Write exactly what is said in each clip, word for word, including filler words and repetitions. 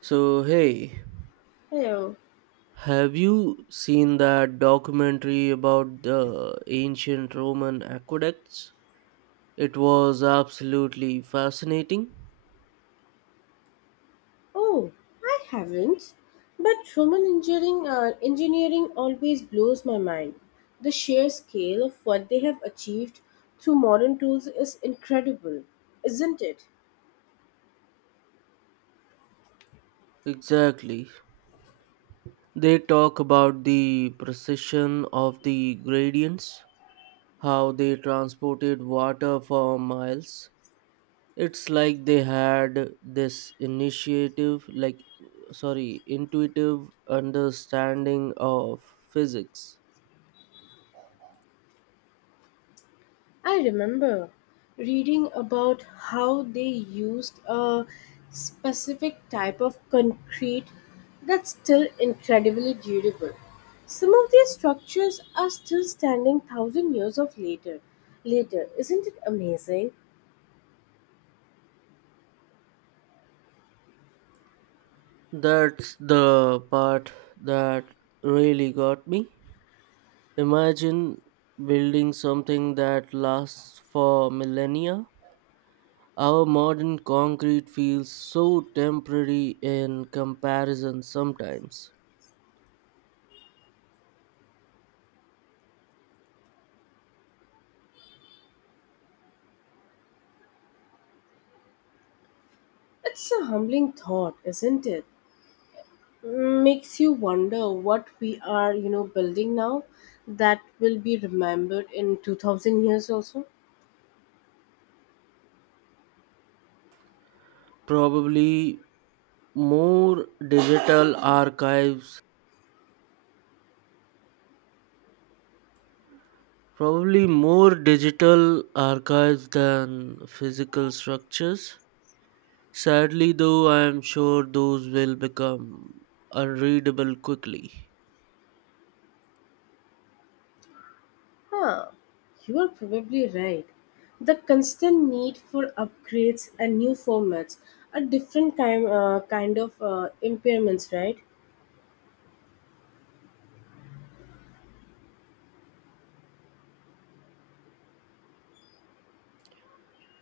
So, hey, Hello. have you seen that documentary about the ancient Roman aqueducts? It was absolutely fascinating. Oh, I haven't. But Roman engineering, uh, engineering always blows my mind. The sheer scale of what they have achieved through modern tools is incredible, isn't it? Exactly. They talk about the precision of the gradients, how they transported water for miles. It's like they had this initiative, like, sorry, intuitive understanding of physics. I remember reading about how they used a specific type of concrete that's still incredibly durable. Some of these structures are still standing thousand years of later. Later, isn't it amazing? That's the part that really got me. Imagine building something that lasts for millennia. Our modern concrete feels so temporary in comparison sometimes. It's a humbling thought, isn't it? Makes you wonder what we are, you know, building now that will be remembered in two thousand years also. Probably more digital archives, probably more digital archives than physical structures. Sadly, though, I am sure those will become unreadable quickly. Huh, you are probably right. The constant need for upgrades and new formats are different kind, uh, kind of uh, impairments, right?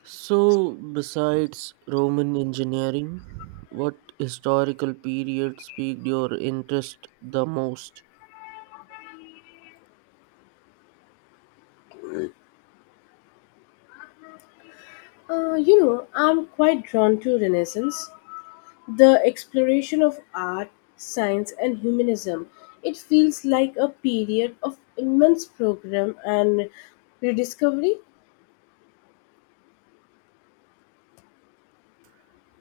So, besides Roman engineering, what historical period piqued your interest the most? Uh, you know, I'm quite drawn to Renaissance, the exploration of art, science, and humanism. It feels like a period of immense program and rediscovery.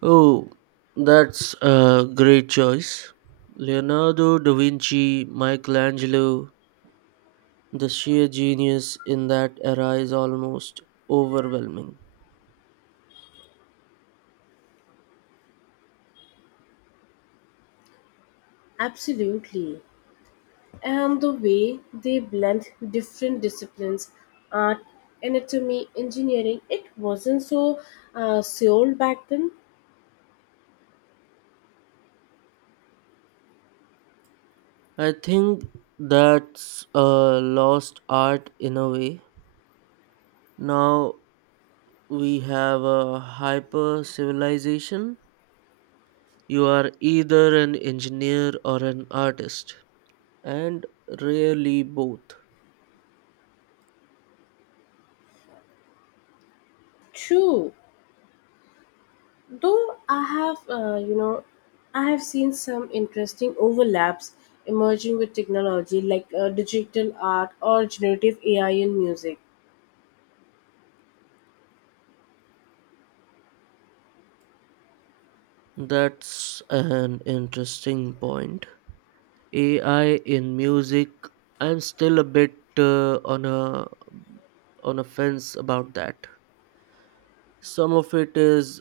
Oh, that's a great choice. Leonardo da Vinci, Michelangelo, the sheer genius in that era is almost overwhelming. Absolutely. And the way they blend different disciplines, art, anatomy, engineering, it wasn't so uh, sold back then. I think that's a lost art in a way. Now we have a hyper civilization. You are either an engineer or an artist, and rarely both. True. Though I have, uh, you know, I have seen some interesting overlaps emerging with technology like uh, digital art or generative A I in music. That's an interesting point. A I in music, I'm still a bit uh, on a on a fence about that. Some of it is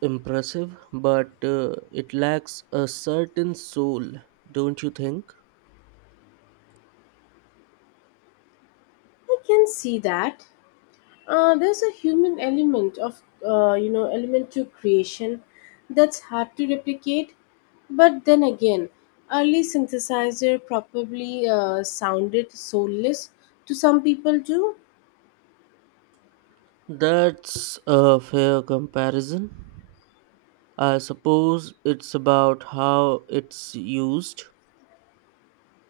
impressive, but uh, it lacks a certain soul, don't you think? I can see that uh, there's a human element of, uh, you know, element to creation that's hard to replicate. But then again, early synthesizer probably uh, sounded soulless to some people too. That's a fair comparison. I suppose it's about how it's used.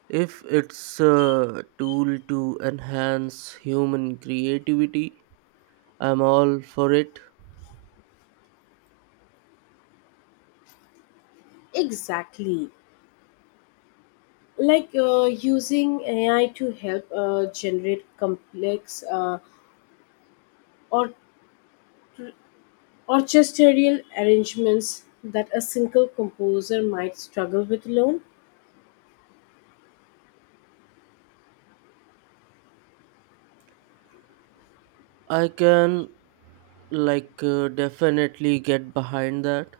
If it's a tool to enhance human creativity, I'm all for it. Exactly. Like uh, using A I to help uh, generate complex uh, or orchestral arrangements that a single composer might struggle with alone. I can like uh, definitely get behind that.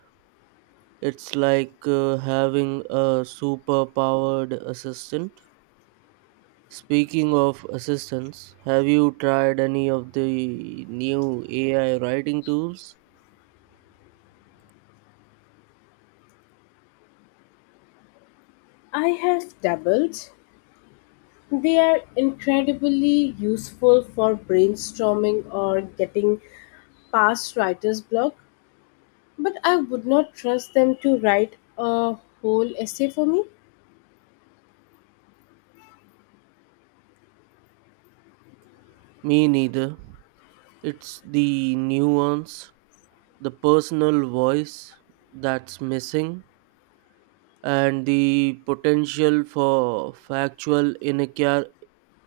It's like uh, having a superpowered assistant. Speaking of assistants, have you tried any of the new A I writing tools? I have dabbled. They are incredibly useful for brainstorming or getting past writer's block, but I would not trust them to write a whole essay for me. Me neither. It's the nuance, the personal voice that's missing, and the potential for factual inaccur-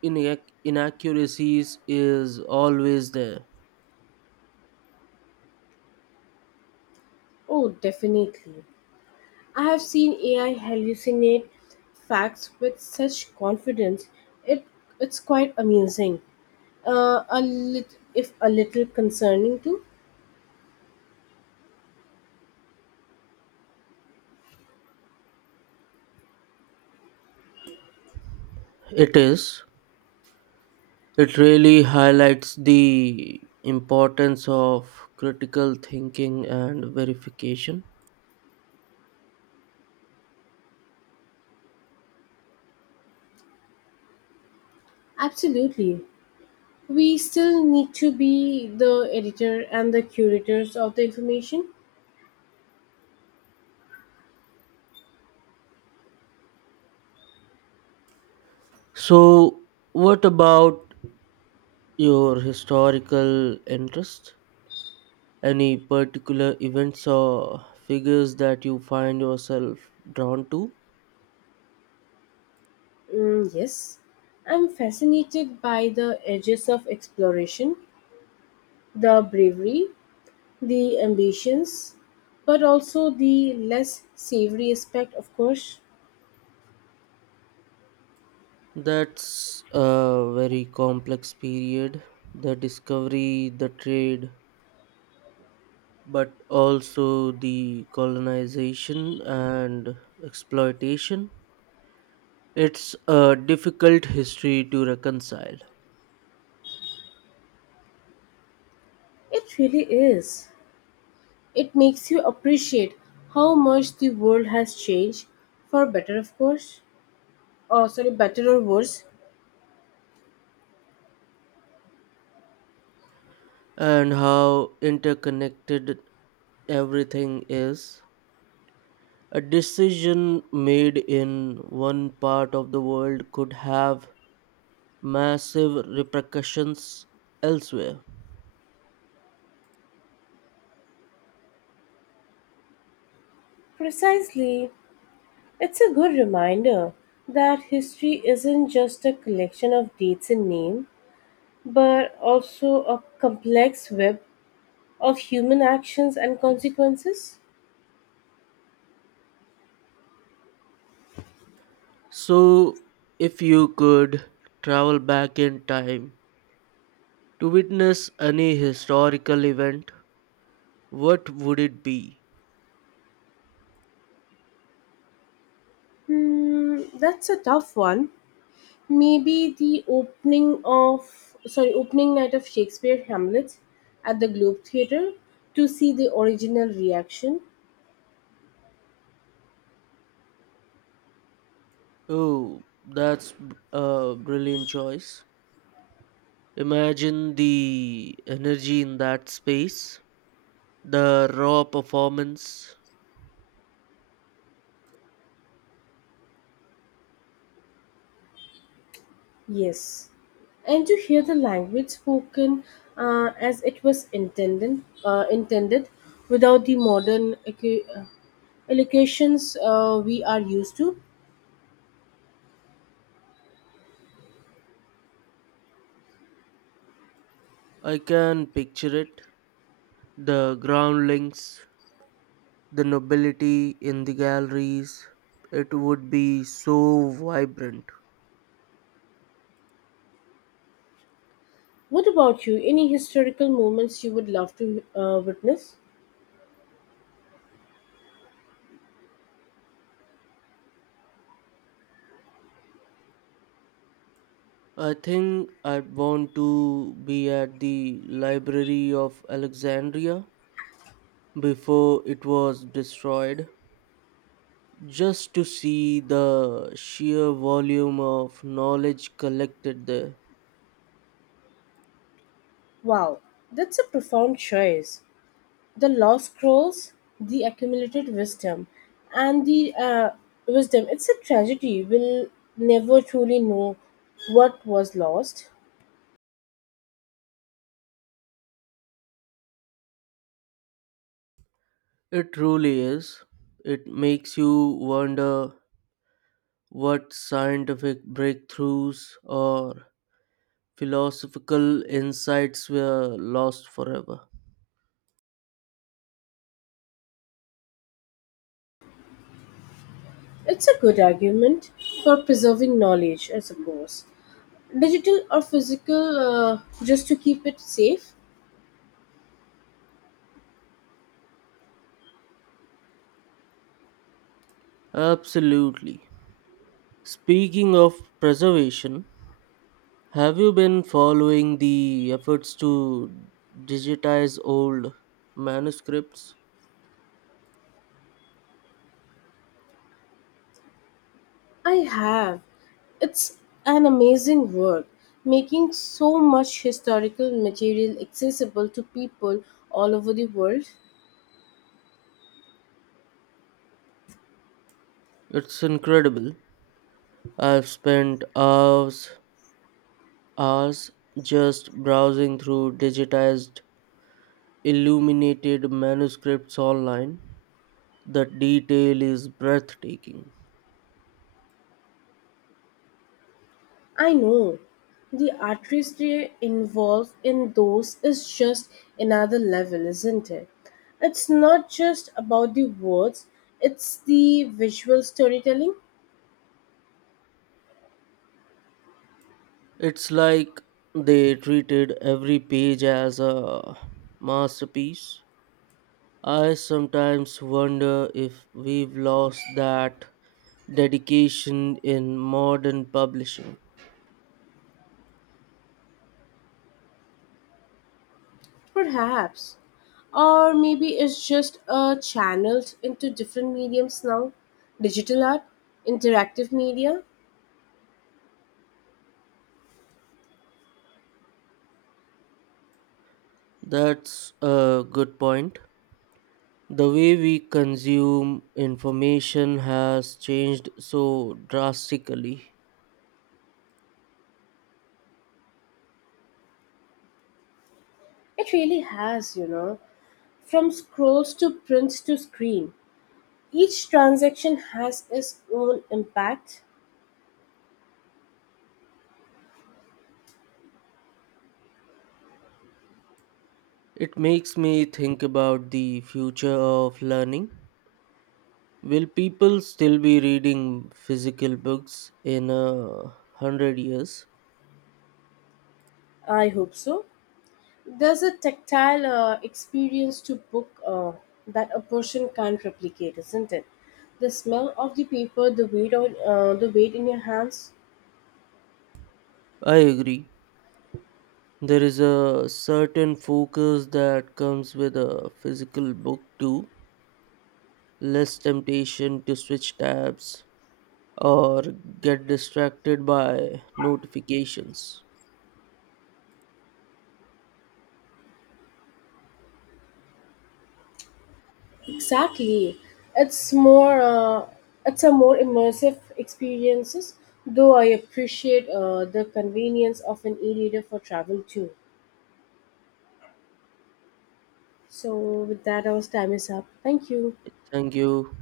inac- inaccuracies is always there. Oh, definitely. I have seen A I hallucinate facts with such confidence. It it's quite amusing. Uh, a lit, if a little concerning too. It is. It really highlights the importance of critical thinking and verification. Absolutely, we still need to be the editor and the curators of the information. So, what about your historical interest? Any particular events or figures that you find yourself drawn to? Mm, yes, I'm fascinated by the edges of exploration, the bravery, the ambitions, but also the less savory aspect. Of course, That's a very complex period. The discovery, the trade, but also the colonization and exploitation. It's a difficult history to reconcile, it really is. It makes you appreciate how much the world has changed, for better, of course. Oh, sorry, better or worse. and how interconnected everything is. A decision made in one part of the world could have massive repercussions elsewhere. Precisely. It's a good reminder that history isn't just a collection of dates and names, but also a complex web of human actions and consequences. So, if you could travel back in time to witness any historical event, what would it be? Hmm, that's a tough one. Maybe the opening of sorry opening night of Shakespeare Hamlet at the Globe Theatre to see the original reaction. Oh, that's b- a brilliant choice. Imagine the energy in that space, the raw performance. Yes, and to hear the language spoken uh, as it was intended uh, intended without the modern equ- uh, elocutions uh, we are used to. I can picture it. The groundlings, the nobility in the galleries. It would be so vibrant. What about you? Any historical moments you would love to uh, witness? I think I'd want to be at the Library of Alexandria before it was destroyed, just to see the sheer volume of knowledge collected there. Wow, that's a profound choice. The lost scrolls, the accumulated wisdom, and the uh, wisdom. It's a tragedy. We'll never truly know what was lost. It truly is. It makes you wonder what scientific breakthroughs or philosophical insights were lost forever. It's a good argument for preserving knowledge, I suppose. Digital or physical, uh, just to keep it safe? Absolutely. Speaking of preservation, have you been following the efforts to digitize old manuscripts? I have. It's an amazing work, making so much historical material accessible to people all over the world. It's incredible. I've spent hours, hours just browsing through digitized, illuminated manuscripts online. The detail is breathtaking. I know the artistry involved in those is just another level, isn't it? It's not just about the words, it's the visual storytelling, It's like they treated every page as a masterpiece. I sometimes wonder if we've lost that dedication in modern publishing. perhaps. Or maybe it's just uh, channeled into different mediums now, digital art, interactive media. That's a good point. The way we consume information has changed so drastically. It really has, you know, from scrolls to prints to screen. Each transaction has its own impact. It makes me think about the future of learning. Will people still be reading physical books in a hundred years? I hope so. There's a tactile uh, experience to book uh, that a person can't replicate, isn't it? The smell of the paper, the weight on uh, the weight in your hands. I agree. There is a certain focus that comes with a physical book too, less temptation to switch tabs or get distracted by notifications. Exactly, it's more. Uh, it's a more immersive experiences. Though I appreciate uh, the convenience of an e-reader for travel too. So with that, our time is up. Thank you. Thank you.